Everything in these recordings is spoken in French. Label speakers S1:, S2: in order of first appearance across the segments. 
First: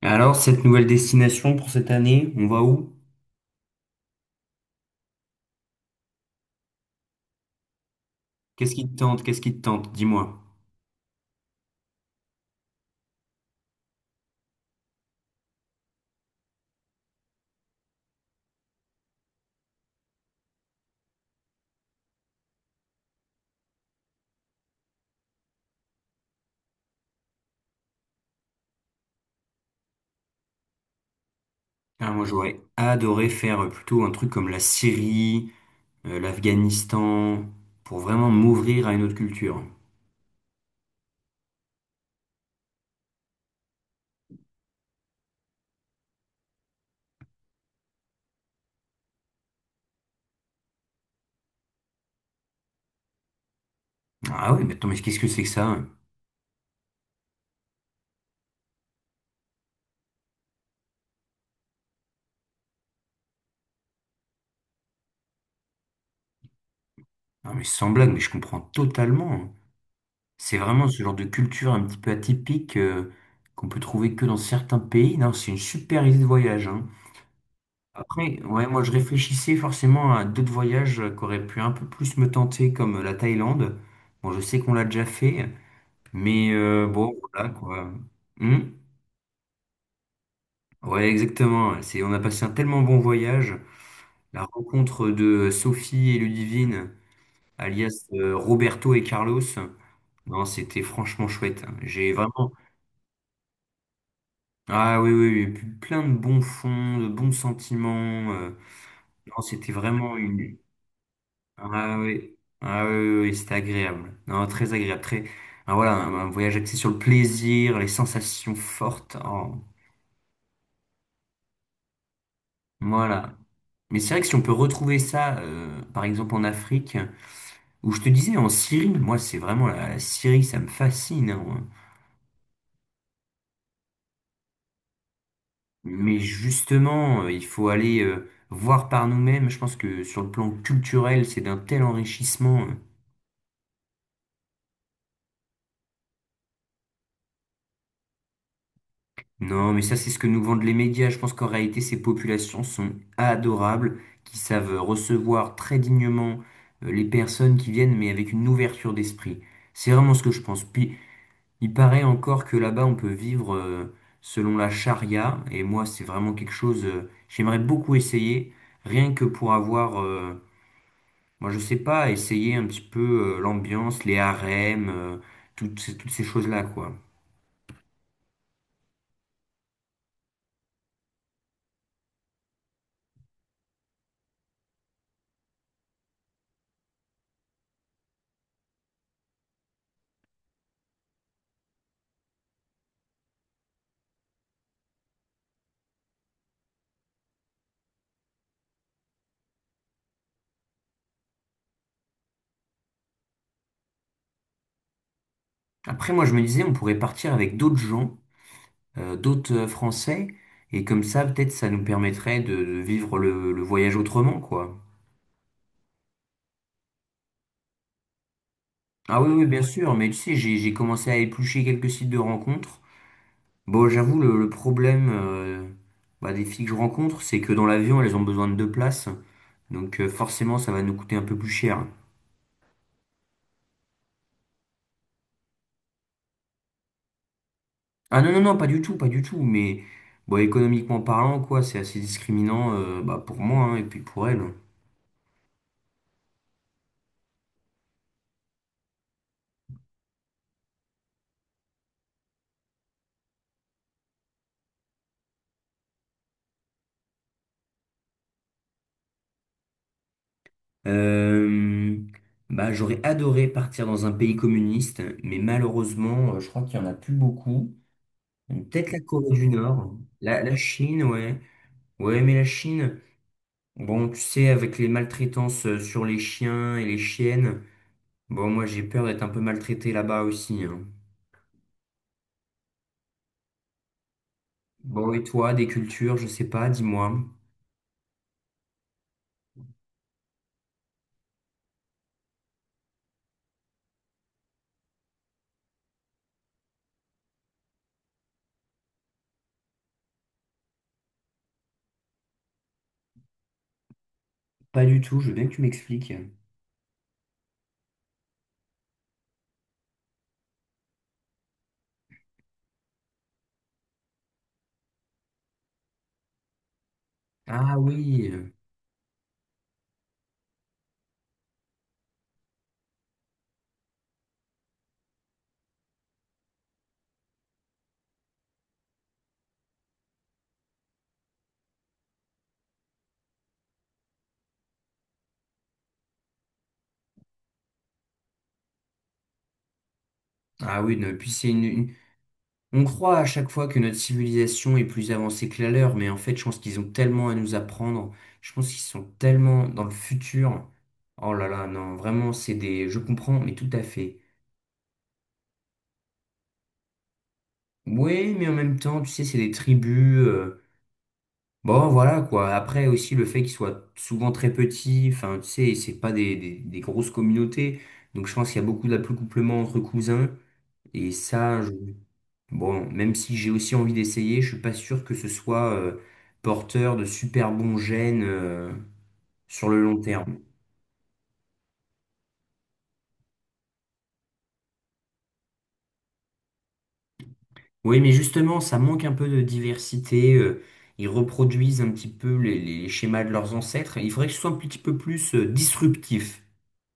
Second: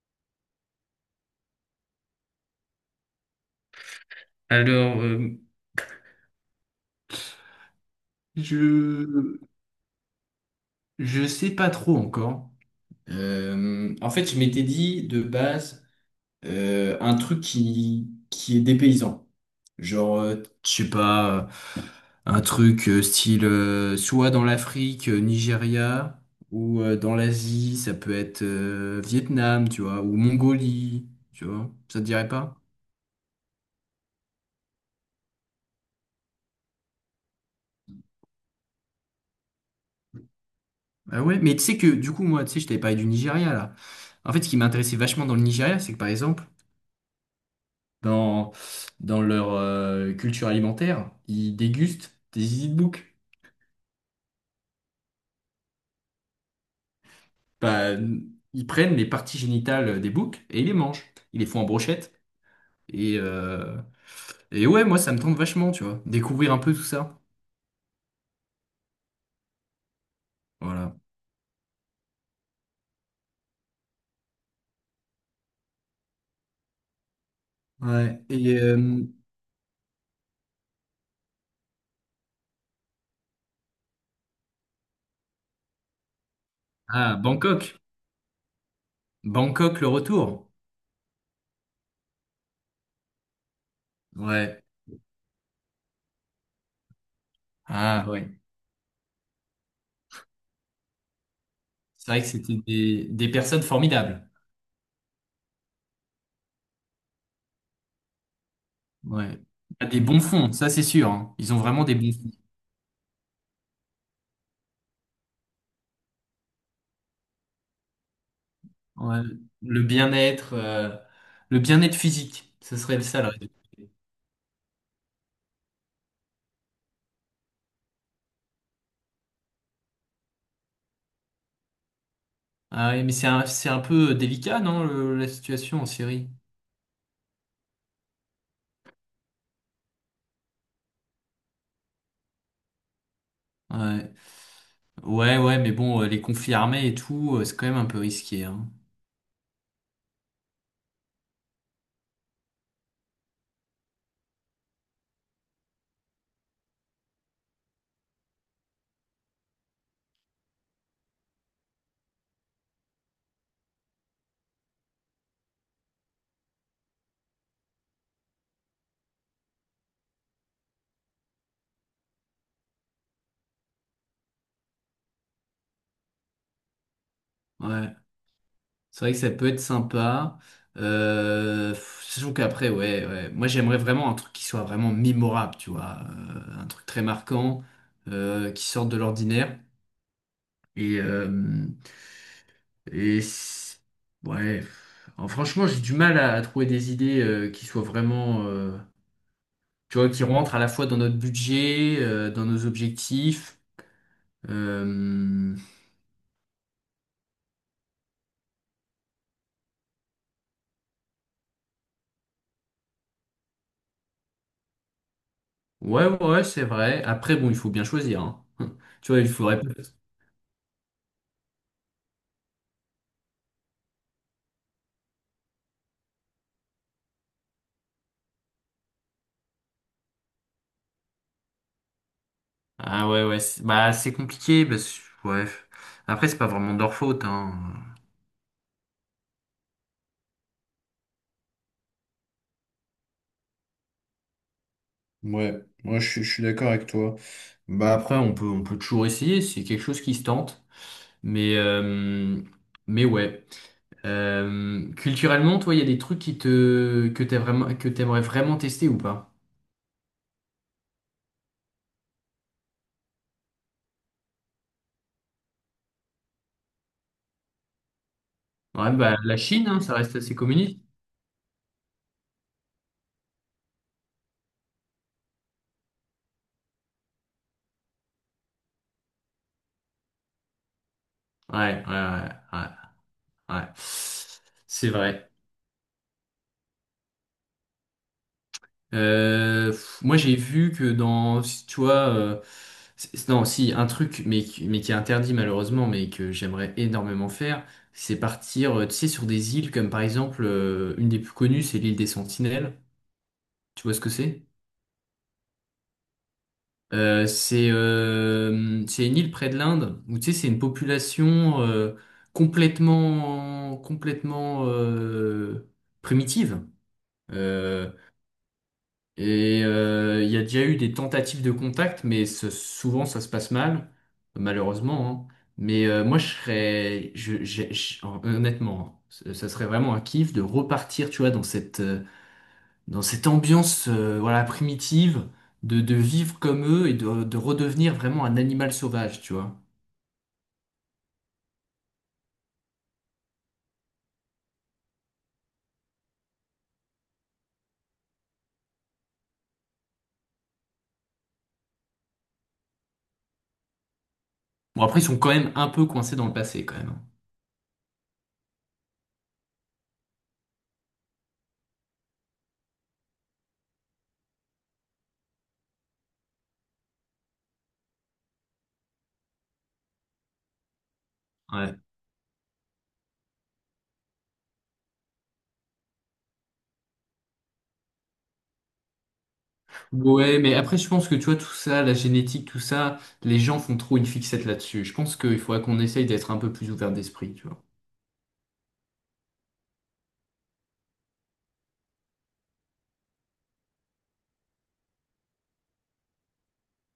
S1: Alors, cette nouvelle destination pour cette année, on va où?
S2: Alors, je
S1: Qu'est-ce qui te tente? Qu'est-ce qui te tente? Dis-moi.
S2: je sais pas trop encore. En fait, je m'étais dit de base un truc qui est dépaysant. Genre, je sais pas, un truc style soit dans l'Afrique, Nigeria, ou dans l'Asie, ça peut être Vietnam, tu vois, ou Mongolie, tu vois. Ça te
S1: Ah, moi,
S2: dirait pas?
S1: j'aurais adoré faire plutôt un truc comme la Syrie, l'Afghanistan, pour vraiment m'ouvrir à une autre culture.
S2: Ah ouais, mais tu sais que du coup, moi, tu sais, je t'avais parlé du Nigeria là. En fait, ce qui m'intéressait vachement dans le Nigeria, c'est que par exemple, dans, dans leur culture alimentaire, ils dégustent des easy de bouc.
S1: Ah oui, mais attends, mais qu'est-ce que c'est que ça? Hein.
S2: Bah, ils prennent les parties génitales des boucs et ils les mangent. Ils les font en brochette. Et, euh, et ouais, moi, ça me tente vachement, tu vois. Découvrir un peu tout ça.
S1: Ah, mais sans blague, mais je comprends totalement, hein. C'est vraiment
S2: Voilà.
S1: ce genre de culture un petit peu atypique qu'on peut trouver que dans certains pays. Non, c'est une super idée de voyage, hein.
S2: Ouais.
S1: Après,
S2: Et
S1: ouais, moi je réfléchissais forcément à d'autres voyages qui auraient pu un peu plus me tenter, comme la Thaïlande. Bon, je sais qu'on l'a déjà fait, mais bon,
S2: ah,
S1: voilà
S2: Bangkok.
S1: quoi. Hmm.
S2: Bangkok, le retour.
S1: Ouais, exactement. C'est, on a passé un tellement bon voyage. La
S2: Ouais.
S1: rencontre de Sophie et Ludivine,
S2: Ah,
S1: alias
S2: ouais.
S1: Roberto et Carlos. Non, c'était franchement chouette.
S2: C'est
S1: J'ai
S2: vrai que
S1: vraiment.
S2: c'était des personnes formidables.
S1: Ah oui, oui, oui, plein de bons fonds, de bons sentiments,
S2: Ouais.
S1: non, c'était
S2: Ah, des
S1: vraiment
S2: bons fonds,
S1: une,
S2: ça c'est sûr, hein. Ils ont vraiment des
S1: ah
S2: bons fonds.
S1: oui, ah oui, oui, oui, c'était agréable. Non, très agréable, très. Ah, voilà, un voyage axé sur le plaisir, les sensations fortes.
S2: Ouais,
S1: Oh,
S2: le bien-être, euh, le bien-être physique, ce serait ça le
S1: voilà.
S2: rêve.
S1: Mais c'est vrai que si on peut retrouver ça, par exemple en Afrique, où je te disais en Syrie, moi c'est vraiment la Syrie, ça me fascine, hein.
S2: Ah ouais, mais c'est un peu délicat, non, la situation en
S1: Mais
S2: Syrie?
S1: justement, il faut aller voir par nous-mêmes. Je pense que sur le plan culturel, c'est d'un tel enrichissement.
S2: Ouais, ouais, ouais, mais bon, les conflits armés et tout, c'est quand même un peu risqué, hein.
S1: Non, mais ça, c'est ce que nous vendent les médias. Je pense qu'en réalité, ces populations sont adorables, qui savent recevoir très dignement les personnes qui viennent, mais avec une ouverture d'esprit. C'est vraiment ce que je pense. Puis, il paraît encore que là-bas, on peut vivre selon la charia. Et moi, c'est vraiment quelque chose, j'aimerais beaucoup essayer, rien que pour avoir, moi, je sais pas, essayer un petit peu l'ambiance, les harems, toutes ces choses-là, quoi.
S2: Ouais, c'est vrai que ça peut être sympa. Pff, surtout qu'après, ouais, ouais. Moi, j'aimerais vraiment un truc qui soit vraiment mémorable, tu vois, un truc très marquant, qui sorte de l'ordinaire. Et, euh, Et c- ouais, alors, franchement, j'ai du mal à trouver des idées qui soient vraiment, tu vois, qui rentrent à la fois dans notre budget, dans nos objectifs. Euh,
S1: Après, moi, je me disais, on pourrait partir avec d'autres gens , d'autres Français. Et comme ça, peut-être, ça nous permettrait de vivre le voyage autrement, quoi.
S2: Ouais, ouais, c'est vrai. Après, bon, il faut bien choisir, hein. Tu
S1: Ah
S2: vois,
S1: oui,
S2: il
S1: oui,
S2: faudrait.
S1: bien sûr, mais tu sais, j'ai commencé à éplucher quelques sites de rencontres. Bon, j'avoue, le problème bah, des filles que je rencontre, c'est que dans l'avion, elles ont besoin de deux places. Donc forcément, ça va nous coûter un peu plus cher.
S2: Ah ouais, ouais, bah c'est compliqué, parce que ouais. Après, c'est pas vraiment de leur faute, hein.
S1: Ah non, non, non, pas du tout, pas du tout. Mais bon, économiquement parlant, quoi, c'est assez discriminant bah, pour moi hein, et puis pour elles.
S2: Ouais, moi je suis d'accord avec toi. Bah, après, on peut toujours essayer, c'est quelque chose qui se tente. Mais, euh, mais ouais. Culturellement, toi, il y a des trucs que t'as vraiment, que t'aimerais vraiment tester ou pas?
S1: Euh, bah, j'aurais adoré partir dans un pays communiste, mais malheureusement, je crois qu'il n'y en a plus beaucoup. Donc, peut-être
S2: Ouais,
S1: la
S2: bah,
S1: Corée
S2: la
S1: du
S2: Chine, hein, ça
S1: Nord,
S2: reste assez
S1: la
S2: communiste.
S1: Chine, ouais. Ouais, mais la Chine, bon, tu sais, avec les maltraitances sur les chiens et les chiennes, bon, moi j'ai peur d'être un peu maltraité là-bas aussi, hein.
S2: Ouais, ouais, ouais, ouais, ouais. C'est
S1: Bon, et
S2: vrai.
S1: toi, des cultures, je sais pas, dis-moi.
S2: Pff, moi, j'ai vu que dans, si tu vois, non, si, un truc, mais, mais qui est interdit malheureusement, mais que j'aimerais énormément faire, c'est partir, tu sais, sur des îles comme par exemple, une des plus connues, c'est l'île des Sentinelles. Tu vois ce que c'est?
S1: Pas du tout, je veux bien que tu m'expliques.
S2: C'est une île près de l'Inde où tu sais c'est une population euh, complètement primitive.
S1: Ah
S2: Euh,
S1: oui,
S2: et il y a déjà eu des tentatives de contact mais souvent ça se passe mal malheureusement, hein. Mais moi je serais je, j'ai- je- honnêtement hein, ça serait vraiment un kiff de repartir tu vois dans cette ambiance voilà, primitive de vivre comme eux et de redevenir vraiment un animal sauvage, tu vois.
S1: ah oui, non, puis c'est une... On croit à chaque fois que notre civilisation est plus avancée que la leur, mais en fait, je pense qu'ils ont tellement à nous apprendre. Je pense qu'ils sont tellement dans le futur. Oh là là, non, vraiment, c'est des... Je comprends, mais tout à fait.
S2: Bon, après, ils sont quand même un peu coincés dans le passé, quand même.
S1: Oui, mais en même temps, tu sais, c'est des tribus. Bon, voilà, quoi. Après, aussi, le fait qu'ils soient souvent très petits, enfin, tu sais, c'est pas des grosses communautés. Donc, je pense qu'il y a beaucoup d'accouplement entre cousins. Et ça, je.
S2: Ouais.
S1: Bon, même si j'ai aussi envie d'essayer, je suis pas sûr que ce soit porteur de super bons gènes sur le long terme.
S2: Ouais, mais après, je pense que, tu vois, tout ça, la génétique, tout ça, les gens font trop une fixette là-dessus. Je pense qu'il faudrait qu'on essaye d'être un peu plus ouvert d'esprit, tu vois.
S1: Oui, mais justement, ça manque un peu de diversité. Ils reproduisent un petit peu les schémas de leurs ancêtres. Il faudrait que ce soit un petit peu plus disruptif.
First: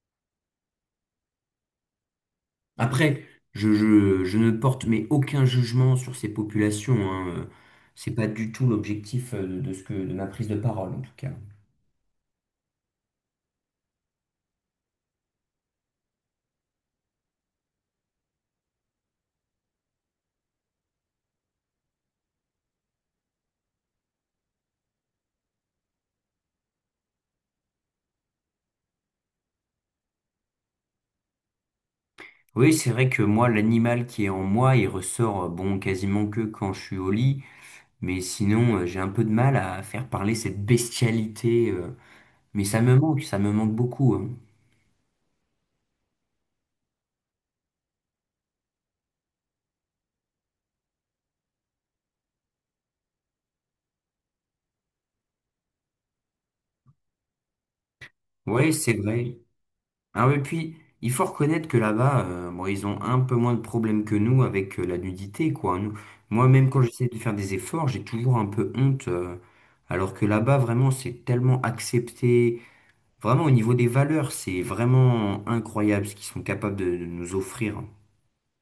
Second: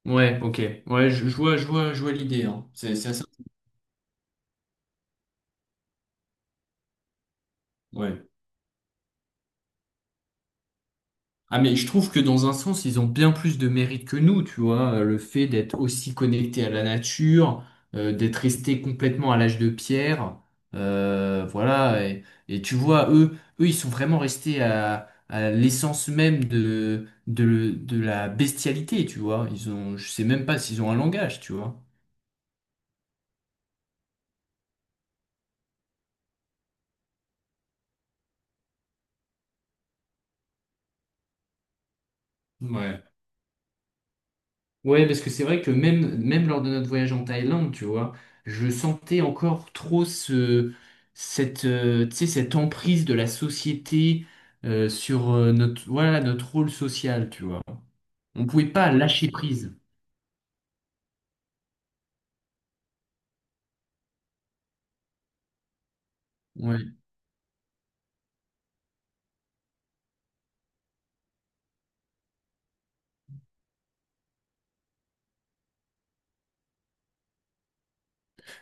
S2: Ouais, ok. Ouais, je vois l'idée, hein. C'est
S1: Après,
S2: assez...
S1: je ne porte mais aucun jugement sur ces populations, hein. Euh, c'est
S2: Ouais.
S1: pas du tout l'objectif de ma prise de parole, en tout cas.
S2: Ah mais je trouve que dans un sens, ils ont bien plus de mérite que nous, tu vois, le fait d'être aussi connectés à la nature, d'être restés complètement à l'âge de pierre, voilà, et tu vois, eux, ils sont vraiment restés à l'essence même de la bestialité, tu vois, ils ont, je sais même pas s'ils ont un langage, tu vois.
S1: Oui, c'est vrai que moi, l'animal qui est en moi, il ressort, bon, quasiment que quand je suis au lit, mais sinon, j'ai un peu de mal à faire parler cette bestialité, mais
S2: Ouais.
S1: ça me manque beaucoup, hein.
S2: Ouais, parce que c'est vrai que même lors de notre voyage en Thaïlande, tu vois, je sentais encore trop tu sais, cette emprise de la société sur notre, voilà, notre rôle social, tu vois. On pouvait
S1: Ouais, c'est
S2: pas lâcher
S1: vrai.
S2: prise.
S1: Ah oui, puis, il faut reconnaître que là-bas, bon, ils ont un peu moins de problèmes que nous avec la nudité, quoi, hein. Nous, moi, même quand
S2: Ouais.
S1: j'essaie de faire des efforts, j'ai toujours un peu honte, alors que là-bas, vraiment, c'est tellement accepté. Vraiment, au niveau des valeurs, c'est vraiment incroyable ce qu'ils sont capables de nous offrir.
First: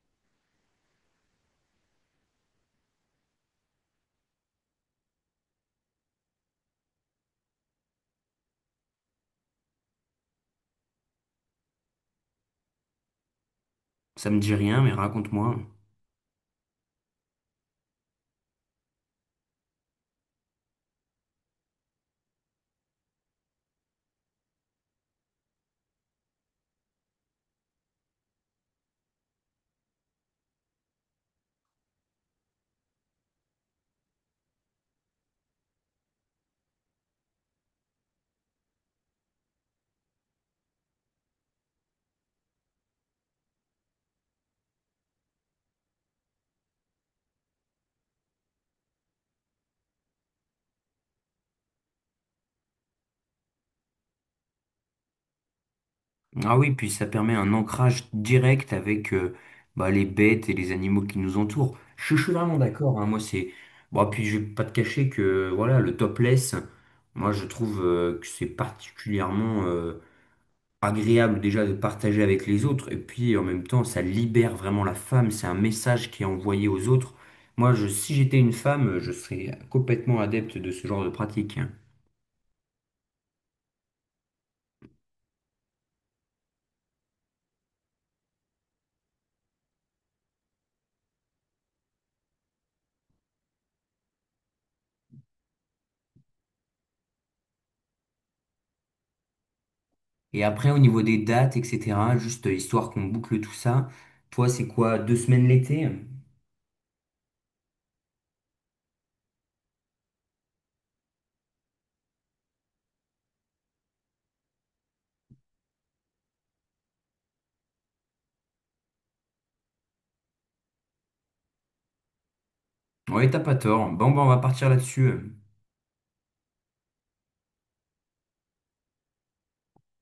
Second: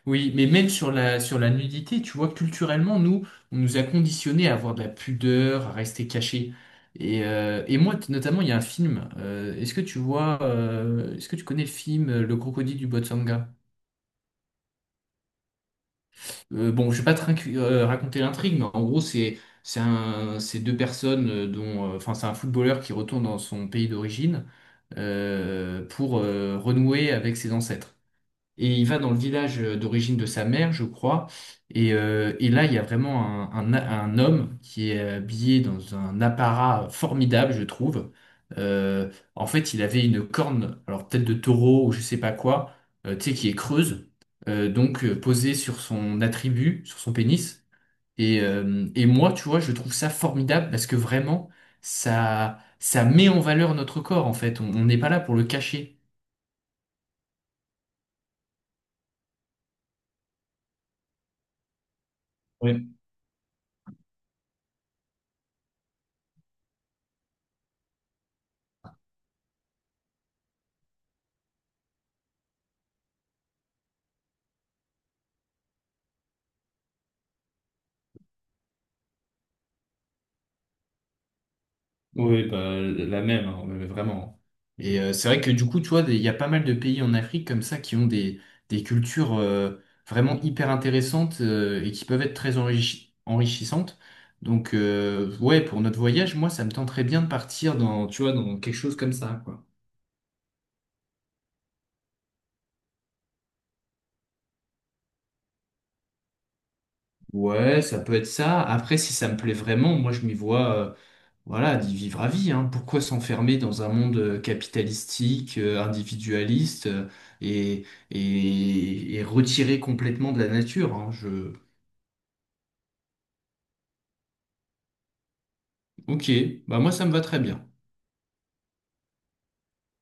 S2: Oui, mais même sur sur la nudité, tu vois, culturellement, nous, on nous a conditionnés à avoir de la pudeur, à rester cachés. Et moi, notamment, il y a un film. Est-ce que tu vois, est-ce que tu connais le film Le Crocodile du Botswana?
S1: Ça me dit rien, mais raconte-moi.
S2: Bon, je vais pas te raconter l'intrigue, mais en gros, c'est deux personnes dont, enfin, c'est un footballeur qui retourne dans son pays d'origine pour renouer avec ses ancêtres. Et il va dans le village d'origine de sa mère, je crois. Et là, il y a vraiment un homme qui est habillé dans un apparat formidable, je trouve. En fait, il avait une corne, alors peut-être de taureau ou je sais pas quoi, tu sais, qui est creuse, posée sur son attribut, sur son pénis. Et moi, tu vois, je trouve ça formidable parce que vraiment, ça met en valeur notre corps, en fait. On n'est pas là pour le cacher.
S1: Ah oui, puis ça permet un ancrage direct avec bah, les bêtes et les animaux qui nous entourent. Je suis vraiment d'accord, hein, moi, c'est. Bon, puis je vais pas te cacher que voilà, le topless, moi, je trouve que c'est particulièrement agréable déjà de partager avec les autres et puis en même temps ça libère vraiment la femme, c'est un message qui est envoyé aux autres. Moi, je, si j'étais une femme, je serais complètement adepte de ce genre de pratique, hein.
S2: Oui, bah, la même, hein, mais vraiment. Et c'est vrai que du coup, tu vois, il y a pas mal de pays en Afrique comme ça qui ont des cultures vraiment hyper intéressantes et qui peuvent être très enrichissantes. Donc, ouais, pour notre voyage, moi, ça me tenterait bien de partir dans, tu vois, dans quelque chose comme ça, quoi.
S1: Et après, au niveau des dates, etc., juste histoire qu'on boucle tout ça, toi, c'est quoi, deux semaines l'été?
S2: Ouais, ça peut être ça. Après, si ça me plaît vraiment, moi, je m'y vois. Voilà, d'y vivre à vie, hein. Pourquoi s'enfermer dans un monde capitalistique, individualiste, et, et retiré complètement de la nature, hein. Je...
S1: Ouais, t'as pas tort. Bon, ben, on va partir là-dessus.
S2: Ok, bah moi ça me va très bien.